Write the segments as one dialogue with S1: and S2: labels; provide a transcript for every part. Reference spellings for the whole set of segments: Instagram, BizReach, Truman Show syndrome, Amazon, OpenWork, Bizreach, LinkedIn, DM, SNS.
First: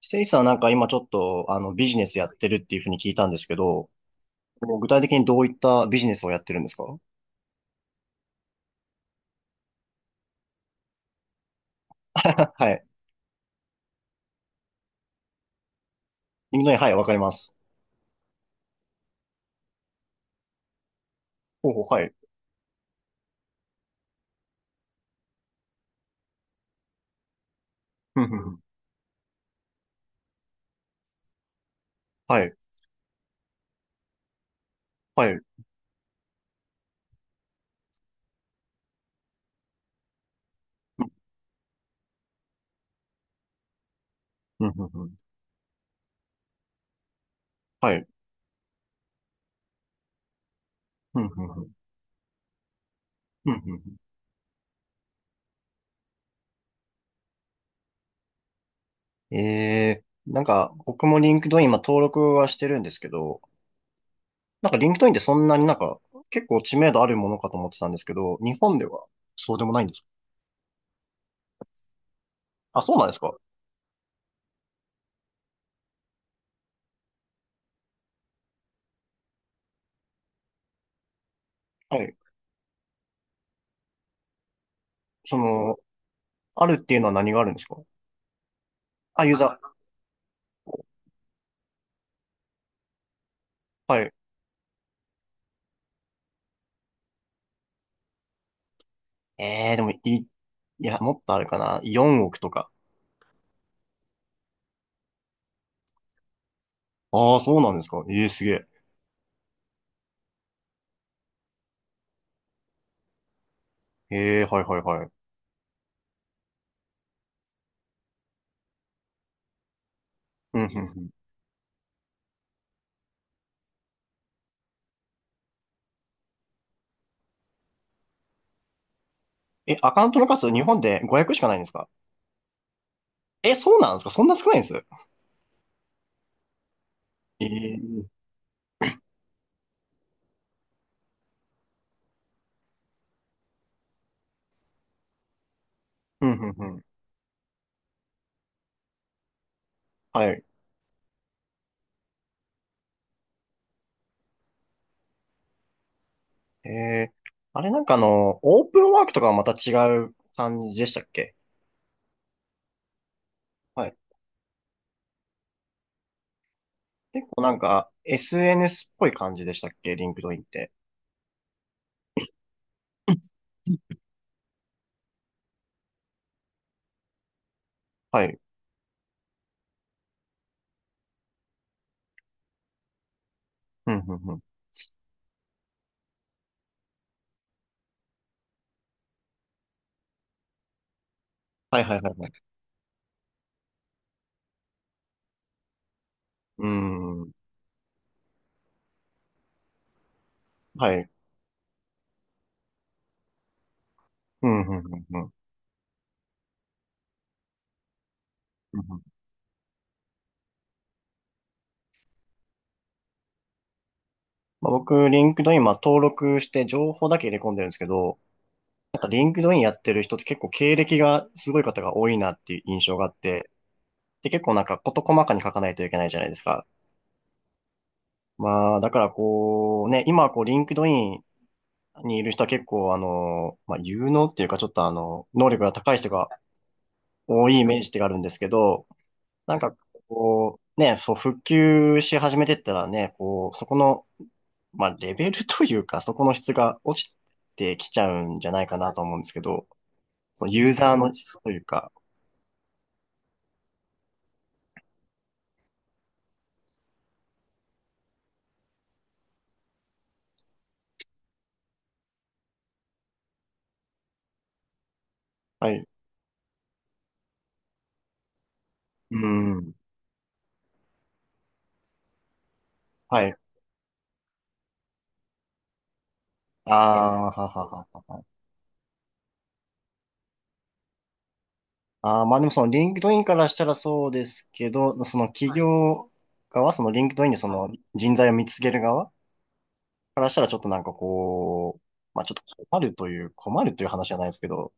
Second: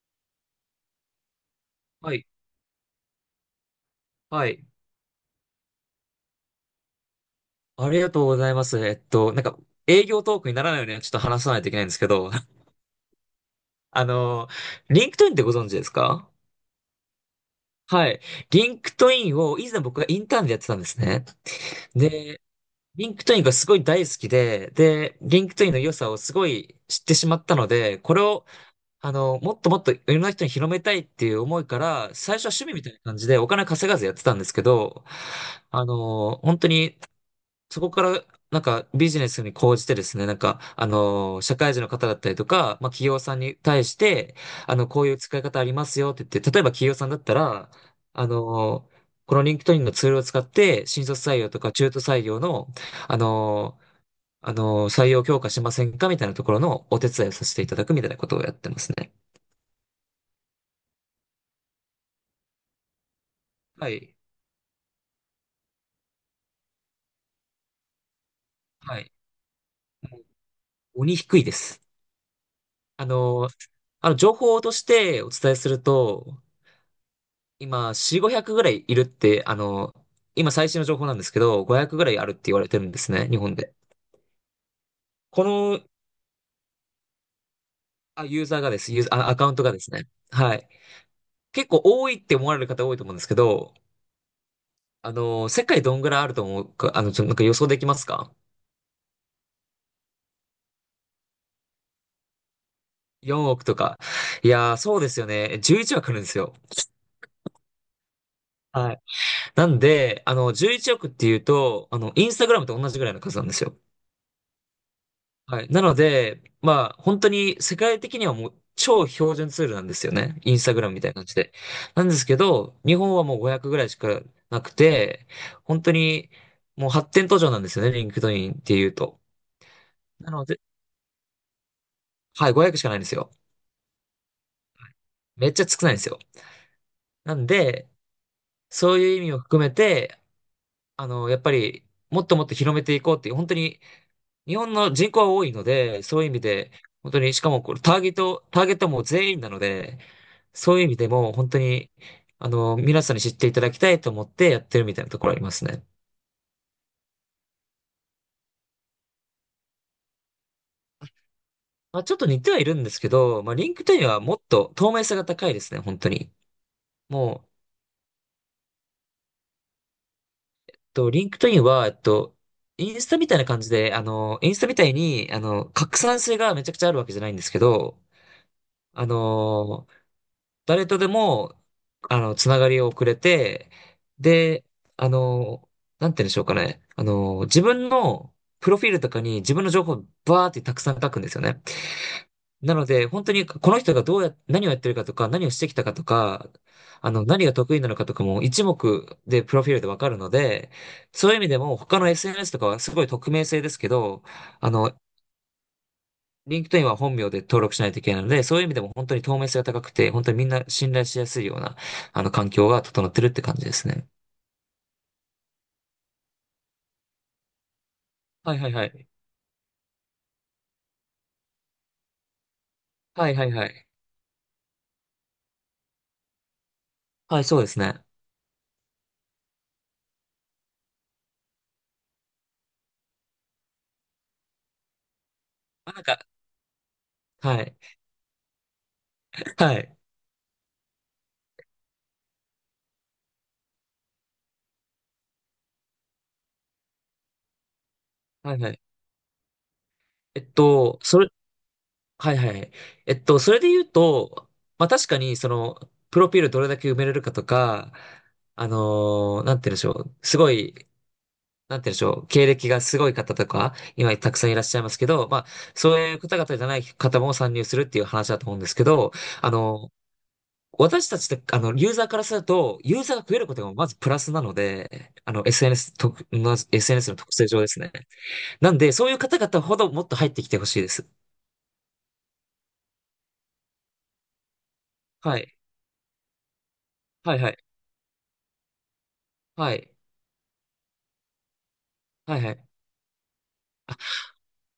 S1: せいさんなんか今ちょっとビジネ
S2: は
S1: スや
S2: い。
S1: ってるっていうふうに聞いたんですけど、
S2: はい。
S1: もう具体的にどういったビジネスをやってるんですか？
S2: ありがとうございます。営業トークにならないようにはちょっと話さないといけないんですけど、
S1: はい。
S2: あの、リンクトインってご存知ですか？
S1: インドネはい、わかります。
S2: はい。リンクトインを以前僕がインターンでやってたんですね。
S1: ほうほう、はい。
S2: で、リンクトインがすごい大好きで、リンクトインの良さをすごい知ってしまったので、こ
S1: ふ
S2: れ
S1: んふん
S2: を、
S1: ふん。
S2: もっともっといろんな人に広めたいっていう思いから、最
S1: は
S2: 初は
S1: い、
S2: 趣味みたいな感じでお金稼がずやってたんですけど、
S1: はい。
S2: 本当にそこから、なんかビジネスに講じてですね、社会人の方だったりとか、まあ企業さんに対して、
S1: ふんふんふ
S2: こうい
S1: ん。
S2: う使い方ありますよって言って、例えば企業さんだったら、
S1: はい。
S2: あのーこのリンクトインのツールを使って、新
S1: ふん
S2: 卒採
S1: ふん
S2: 用と
S1: ふん。
S2: か中途採用の、あ
S1: ふんふ
S2: の
S1: ん
S2: ー
S1: ふ
S2: 採用強化しませんかみたいなところのお手伝いをさせていただくみたいなことをやってますね。
S1: ん。なんか僕もリンクドイン今登録はしてるんですけど、
S2: はい。
S1: なんかリンクドインってそんなになんか結構知名度あるものかと思ってたんですけど、日本で
S2: は
S1: は
S2: い。
S1: そうでもないんですか？
S2: もう鬼低いです。
S1: あ、そうな
S2: あ
S1: んですか？
S2: のー情報としてお伝えすると、今、4、500ぐらいいるって、今最新の情報なんですけど、500
S1: は
S2: ぐら
S1: い。
S2: いあるって言われてるんですね、日本で。
S1: そ
S2: こ
S1: の、
S2: の、
S1: あるっていうのは何があるんですか？
S2: あ、ユーザー、
S1: あ、
S2: あ、
S1: ユー
S2: アカウン
S1: ザ
S2: ト
S1: ー。
S2: がですね。はい。結構多いって思われる方多いと思うんですけど、
S1: はい。
S2: 世界どんぐらいあると思うか、あの、ちょ、なんか予想できますか
S1: ええでも、や、もっとあるかな。4億とか。
S2: ?4 億とか。いやー、そうですよね。11億あるんですよ。
S1: ああ、そうなんですか。ええ、すげえ。
S2: はい。なんで、11億っていうと、インスタグラムと同じぐらいの数なんですよ。
S1: ええ、はいはいはい。
S2: はい。なので、まあ、本当に世界的にはもう超標準ツールなんですよね。イ
S1: う
S2: ン
S1: ん、う
S2: ス
S1: ん、
S2: タグラム
S1: う
S2: みた
S1: ん。
S2: いな感じで。なんですけど、日本はもう500ぐらいしかなくて、本当にもう発展途上なんですよね、リンクドインっていうと。
S1: え、アカウントの
S2: なの
S1: 数、
S2: で、
S1: 日本で500しかないんですか？
S2: はい、500しかないんですよ。
S1: え、そうなんですか？そんな少ないんです？
S2: めっちゃ少ないんですよ。なんで、
S1: ええ。
S2: そういう意味を含めて、やっぱり、もっともっと広めていこうっていう、本当に日本の人口は多いので、そうい
S1: う
S2: う
S1: ん、
S2: 意味
S1: うん、
S2: で、
S1: うん。
S2: 本当に、しかもこれターゲットも全員なので、
S1: はい。
S2: そういう意味でも本当に、皆さんに知っていただきたいと思ってやってるみたいなところありますね。
S1: ええ。あれなんかオープンワークとかはまた違う感じでしたっけ？
S2: まあ、ちょっと似てはいるんですけど、まあ、リンク
S1: は
S2: ト
S1: い。
S2: インはもっと透明性が高いですね、本当に。
S1: 結構
S2: もう、
S1: なんか、SNS っぽい感じでしたっけリンクドインって。
S2: リンクトインは、インスタみたいな感じで、インスタみたいに、拡散性がめちゃくちゃあるわけじゃないんですけど、
S1: はい。
S2: あの誰とでも、つながりをくれて、
S1: うん、うん、うん。
S2: で、あの、なんて言うんでしょうかね。自分のプロフィールとかに自分の情報をバーってたくさん書くんですよね。
S1: はいはいはいはい。
S2: なので、本当にこの人がどうや、何をやってるかとか、何をしてきたかとか、
S1: うーん。
S2: 何が得意なのかとかも一目でプロフィールでわかるので、
S1: はい。
S2: そういう意味でも他の SNS とかはすごい匿名性ですけど、
S1: うん、
S2: あ
S1: う
S2: の、
S1: ん、うん、
S2: リンクトインは本名で登録しないといけないので、そういう意味
S1: う
S2: でも
S1: ん。
S2: 本当に透明性が高くて、本当にみんな信頼しやすいような、環境が整ってるって感じですね。
S1: まあ、僕、リンクドイン、まあ、登録して情報だけ入れ込んでるんですけど、
S2: はいはいは
S1: なん
S2: い。
S1: かリンクドインやってる人って結構経歴がすごい方が多いなっていう印象があっ
S2: はいは
S1: て、
S2: いはい。
S1: で、結構なんか事細かに書かないといけないじゃないですか。
S2: はい、そうですね。
S1: まあ、だからこう、ね、今はこう、リンクドインにいる人は結構まあ、有能っていうかちょっと能力が
S2: あ、
S1: 高い
S2: なん
S1: 人
S2: か、
S1: が多い
S2: は
S1: イ
S2: い。
S1: メージがあるんですけど、なんか
S2: はい。
S1: こう、ね、そう、復旧し始めてったらね、こう、そこのまあ、レベルというか、そこの質が落ちてきちゃうんじゃ
S2: はい
S1: ない
S2: は
S1: か
S2: い。
S1: なと思うんですけど、
S2: え
S1: そ
S2: っ
S1: のユーザー
S2: と、
S1: の
S2: それ、
S1: 質というか、
S2: はいはい。それで言うと、まあ確かに、その、プロフィールどれだけ埋めれるかとか、なんて言うんでしょう。すごいなんて言うんでしょう、経歴がすごい方とか、今たくさんいらっしゃいますけど、まあ、
S1: はい。
S2: そういう方々じゃない方も参入するっていう話だと思うんですけど、
S1: う
S2: あ
S1: ん。
S2: の、私たちって、ユーザーからすると、ユーザーが
S1: はい。
S2: 増えることがまずプラスなので、の
S1: あ
S2: SNS の
S1: あ、は
S2: 特性
S1: は
S2: 上です
S1: は
S2: ね。
S1: は。
S2: なんで、そういう方々ほどもっと入ってきてほしいです。
S1: ああ、まあでもそのリンクドインからしたらそうですけど、その
S2: はい。
S1: 企業側、そのリンクドイン
S2: は
S1: で
S2: い
S1: そ
S2: はい。
S1: の人材を見つける側
S2: はい。
S1: からしたらちょっとなんかこう、まあちょ
S2: は
S1: っ
S2: いは
S1: と
S2: い。
S1: 困るという話じゃないですけど、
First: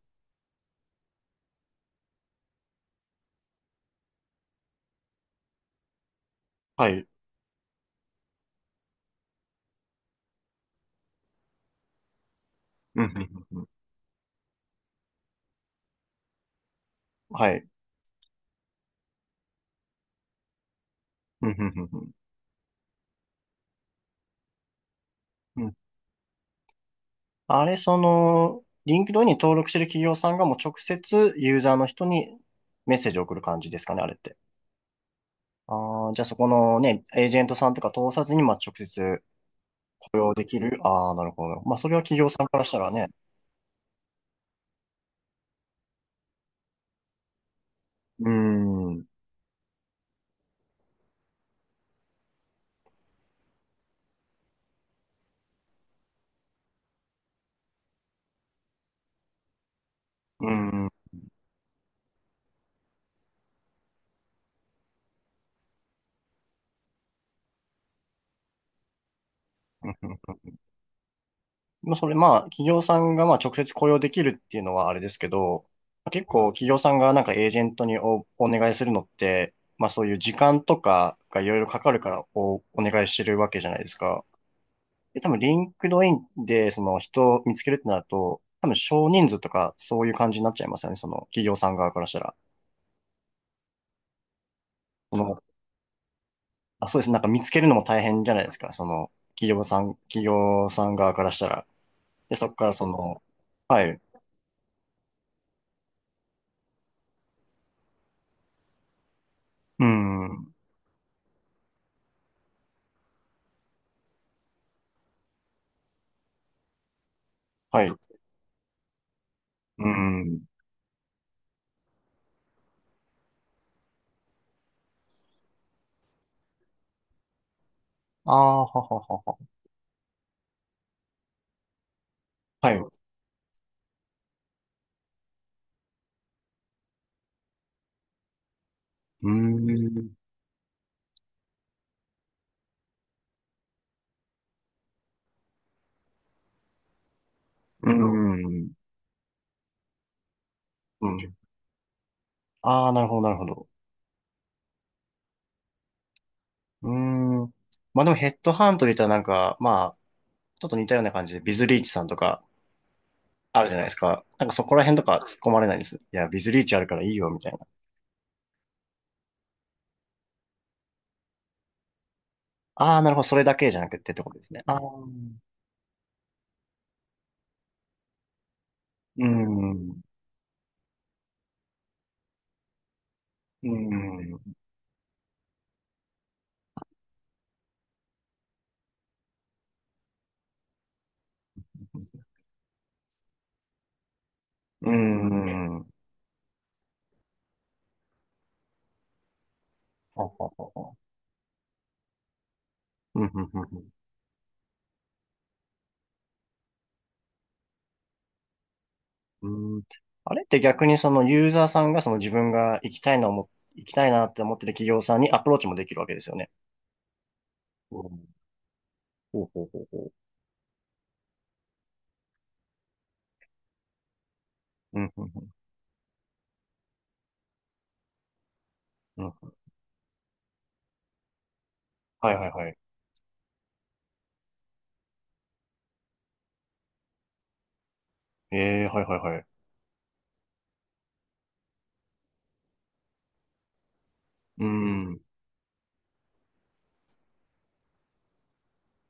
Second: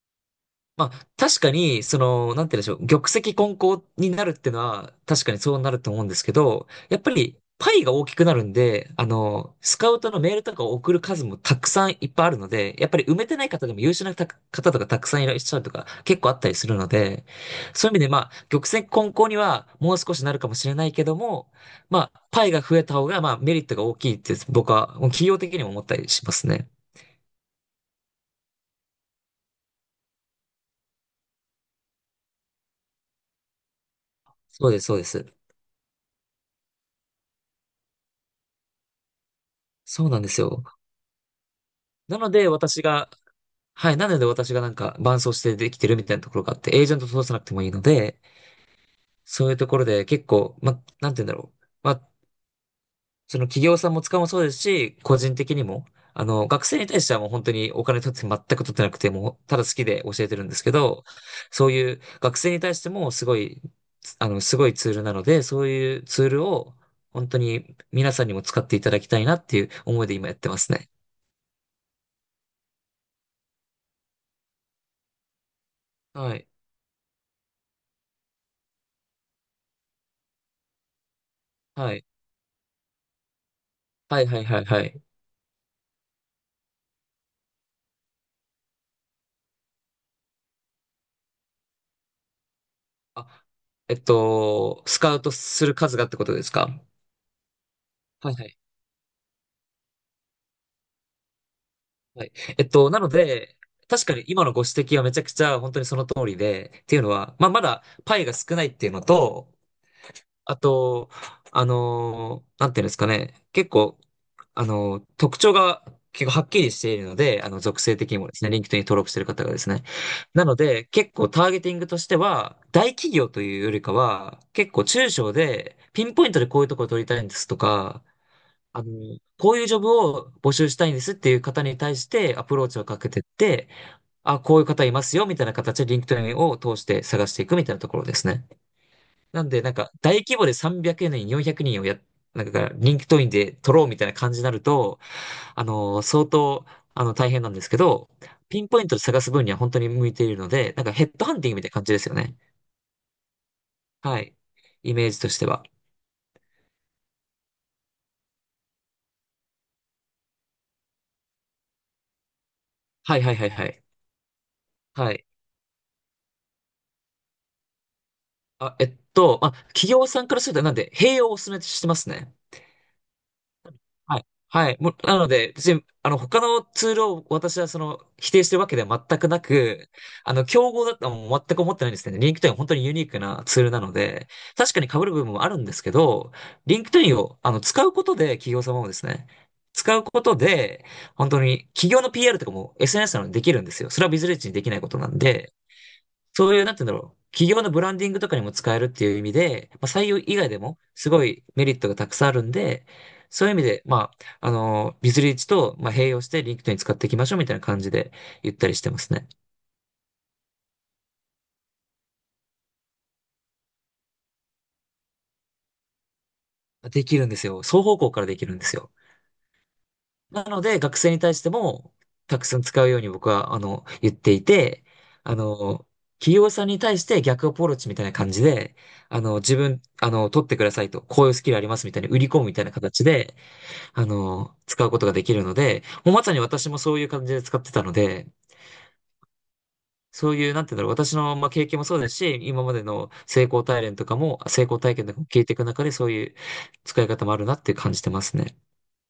S2: まあ、確かに、その、なんて言うんでしょう、玉石混交になるってのは、確かにそうなると思うんですけど、
S1: は
S2: やっ
S1: い。
S2: ぱり、パイが大きくなるんで、スカウトのメールとかを送る数もたくさんいっぱいあるので、やっぱ
S1: うん、
S2: り
S1: う
S2: 埋めてな
S1: ん、
S2: い
S1: うんう
S2: 方
S1: ん。
S2: でも優秀なた方とかたくさんいらっしゃるとか結構あったりするので、
S1: はい。
S2: そういう意味でまあ、玉石混交にはもう少しなるかもしれないけど
S1: うん、
S2: も、
S1: うん、うん、
S2: まあ、パイが増えた方がまあメリットが大きいって僕は企業的
S1: う
S2: にも
S1: ん。
S2: 思ったりしますね。
S1: あれ、その、リンクドインに登録してる企業さんがもう直接ユーザーの人にメッセージを送る感じですかね、あれって。
S2: そうです、そうです。
S1: ああ、じゃあそこのね、エージェントさんとか通さずに、まあ、直接
S2: そう
S1: 雇
S2: なんで
S1: 用
S2: す
S1: でき
S2: よ。
S1: る。ああ、なるほど。まあ、それは
S2: な
S1: 企業
S2: の
S1: さん
S2: で
S1: からした
S2: 私
S1: らね。
S2: が、はい。なので私がなんか伴走してできてるみたいなところがあって、エージェント通さなくてもいいので、
S1: うーん。う
S2: そういうところで結構、ま、なんて言うんだろう。まあ、その企業さんも使うもそうですし、個人的にも、学生に対してはもう本当にお金取って全く取ってなくてもう、ただ好きで教えてる
S1: ー
S2: んですけ
S1: ん。
S2: ど、そういう学生に対してもすごいツールなので、そういうツールを本当に皆さんにも使っていただきたいなっていう思いで今やってますね。
S1: まあ、それ、まあ、企業さんがまあ直接雇用できるっていうのはあれですけど、結
S2: はい。
S1: 構企業さんがなんかエージェントにお願いするのって、まあそういう時間とかがいろいろかか
S2: は
S1: る
S2: い。
S1: からお願いしてるわけじゃないです
S2: は
S1: か。
S2: いはいはいはい。
S1: で、多分、リンクドインで、その人を見つけるってなると、多分、少人数とか、そういう感じになっちゃいますよね。その、企業さん側からしたら。
S2: スカウ
S1: そ
S2: ト
S1: の、
S2: する数がってことですか？
S1: あ、そうです。なんか見つけるのも大変じ
S2: は
S1: ゃ
S2: い
S1: ない
S2: は
S1: で
S2: い。
S1: すか。その、企業さん側からしたら。
S2: はい。
S1: で、そこからそ
S2: なの
S1: の、
S2: で、
S1: はい。
S2: 確かに今のご指摘はめちゃくちゃ本当にその通りで、っていうのは、まあ、まだパイが少ないっていうのと、
S1: うん。
S2: あと、なんていうんですかね、結構、特徴が結構はっきりしているので、属
S1: はい。
S2: 性
S1: う
S2: 的にもですね、リンクトインに登録している方がですね。
S1: ん。
S2: なので、結構ターゲティングとしては、大企業というよりかは、結構中小で、ピンポイントでこういうところを取りたいんですとか、
S1: ああ、はははは。
S2: こういうジョブを募集したいんですっていう方に対してアプロー
S1: はい。
S2: チを
S1: う
S2: かけてって、あ、こういう方いますよみたいな形で LinkedIn を通して探していくみたいなところですね。
S1: ー
S2: なんで、なんか
S1: ん。
S2: 大規模で300人、400人をなんか LinkedIn で取ろうみたいな感じになると、相当、大変なんですけ
S1: う、なるほ
S2: ど、
S1: ど。
S2: ピン
S1: ん。
S2: ポイントで探す分には本当に向いているので、なんかヘ
S1: う
S2: ッドハ
S1: ん。
S2: ンティングみたいな感じですよね。
S1: ああ、なるほど、なるほど。
S2: はい。イメージとしては。
S1: うーん。まあでもヘッドハントで言ったらなんか、まあ、ちょっと似たような感じで、ビズリーチさんとか、
S2: はいはいはい
S1: あ
S2: は
S1: るじゃな
S2: い。
S1: いですか。なんかそこら辺とか
S2: は
S1: 突っ
S2: い。
S1: 込まれないんです。いや、ビズリーチあるからいいよ、みたいな。
S2: 企業さんからすると、なんで、併用をお勧めしてますね。
S1: ああ、なるほど、それだけじゃなくてっ
S2: は
S1: て
S2: い。
S1: ことですね。
S2: は
S1: あ
S2: い。
S1: あ、
S2: も
S1: う
S2: う、なの
S1: ん、
S2: で、別に、他のツールを私は、否定してるわけでは全
S1: う
S2: くなく、
S1: ん、
S2: 競合だとはもう全く思ってないんですけど、リンクトインは本当にユニークなツールなので、確かに被る部分もあるんですけど、リンクトインを、使うことで、企業様もですね、使うことで、本当に、企業の PR とかも SNS なのでできるんですよ。それはビズレッジにできないこ
S1: う
S2: となんで、
S1: ん。
S2: そういう、なんて言うんだろう。企業のブランディングとかにも使えるっていう意味で、まあ、採用
S1: ほう
S2: 以
S1: ほ
S2: 外
S1: う
S2: で
S1: ほう
S2: も
S1: ほ
S2: すごいメリットがたくさんあるんで、
S1: う。うん、
S2: そういう意
S1: う
S2: 味で、
S1: ん、
S2: まあ、ビズリーチと、まあ、併用してリンクトイン使っていきましょうみたいな感じで言ったりしてますね。
S1: うん。うん。あれって逆にそのユーザーさんがその自分が行きたいな思っ、行きたいなって思ってる企業さんにアプローチもできるわけですよね。
S2: できるんですよ。双方
S1: う
S2: 向から
S1: ん
S2: できるんですよ。
S1: ほうほうほうほう。
S2: なので、学生に対しても、たくさん使うように僕は、言っていて、
S1: うん、うん、
S2: あ
S1: う
S2: の、企業さんに対して逆アプローチみたいな感じで、
S1: ん。うん
S2: 自分、取ってくださいと、こういうスキルありますみたいに売り
S1: はい
S2: 込
S1: は
S2: む
S1: い
S2: みたい
S1: は
S2: な
S1: い。
S2: 形で、使うことができるので、もうまさに私もそういう感じで使ってたので、
S1: ええ、はいはいはい。
S2: そういう、なんていうんだろう、私の、まあ、経験もそうですし、今までの成功体験とかも、成
S1: う
S2: 功体験と
S1: ん。
S2: かも聞いていく中で、そういう使い方もあるなって感じてますね。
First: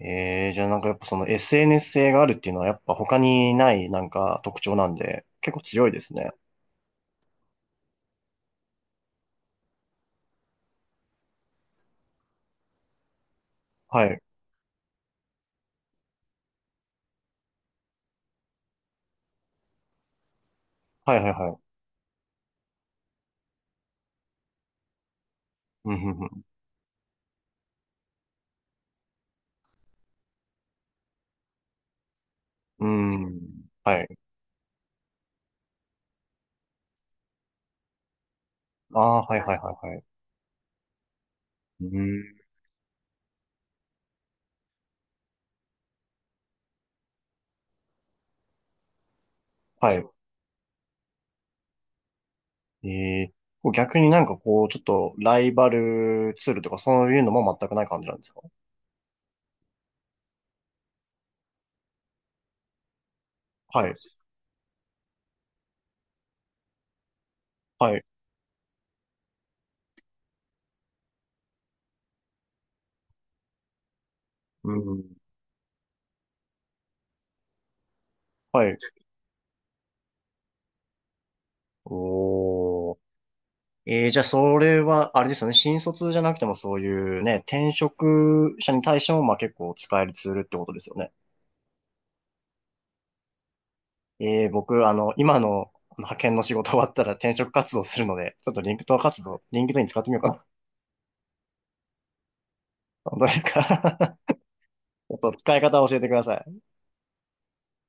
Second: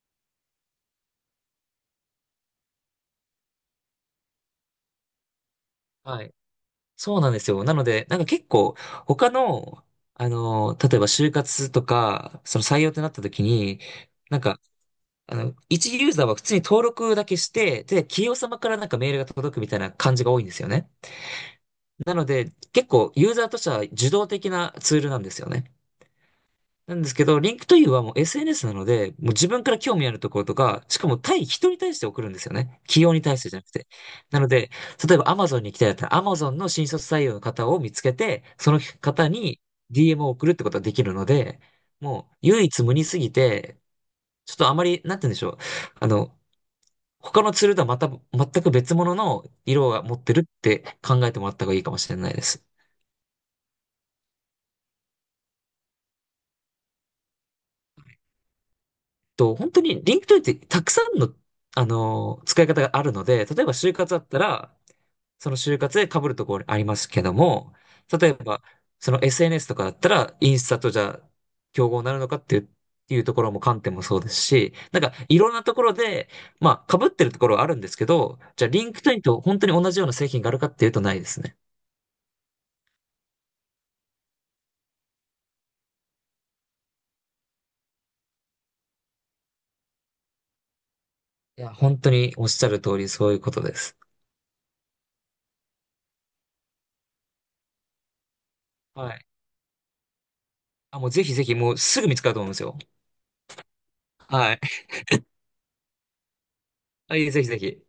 S1: ええ、じゃあなんかやっぱその SNS 性があるっていうのはやっぱ他にないなんか特徴なんで、結構強いです
S2: は
S1: ね。
S2: い。そうなんですよ。なので、なんか結構、他の、例えば就活とか、その採用ってなった時に、
S1: はい。
S2: なんか、一ユーザーは普通に登録だけして、で、企業様からなんかメールが届くみたいな感じが多いんですよね。
S1: はいはいはい。
S2: なので、結構ユーザーとしては受動的なツールなんですよね。
S1: うん、うん、
S2: なんですけど、リンクト u はもう SNS なので、もう自分から興味あるところとか、しかも対人に対して送るんですよね。
S1: う
S2: 企業に
S1: ん。う
S2: 対
S1: ん。
S2: してじゃなくて。
S1: はい。
S2: なので、例えば Amazon に行きたいだったら、Amazon の新卒採用の方を見つけて、その
S1: ああ
S2: 方
S1: ー、はいはい
S2: に
S1: はいはい。
S2: DM を送るってことができるので、
S1: う
S2: もう
S1: ん。
S2: 唯一無二すぎて、ちょっとあまり、なんて言うんでしょう。あの、他のツールとはまた、全く別物の色
S1: は
S2: を
S1: い。
S2: 持ってるって考えてもらった方がいいかもしれないです。
S1: ええ、こう逆になんかこう、ちょっとライバルツールとかそういうのも全くない感じなんですか？
S2: と、本当に LinkedIn ってたくさんの、使い方があるので、例えば
S1: は
S2: 就
S1: い。
S2: 活だったら、その就活で被るところありますけども、
S1: はい。
S2: 例えば、その SNS とかだったら、インスタとじゃあ、競合になるのかっていう、っていうところも観点もそうです
S1: う
S2: し、なんか
S1: ん。
S2: いろんなところで、まあ被ってるところはあるんですけど、じ
S1: は
S2: ゃあ
S1: い。
S2: LinkedIn と本当に同じような製品があるかっていうとないですね。
S1: おー。えー、じゃあそれは、あれですよね。新卒じゃなくてもそういうね、転職者に対してもまあ結構使えるツールってことですよね。
S2: いや、本当におっしゃる通りそういうことです。
S1: ええ、僕、今のの派遣の仕事終わったら転職活動するので、ちょっと
S2: はい。
S1: リンクトイン使ってみようかな。
S2: あ、もうぜひぜひ、もうすぐ見つかると思うんですよ。
S1: 本当ですか？ ち
S2: はい。
S1: ょっと使い方を教えてください。
S2: はいぜひぜひ。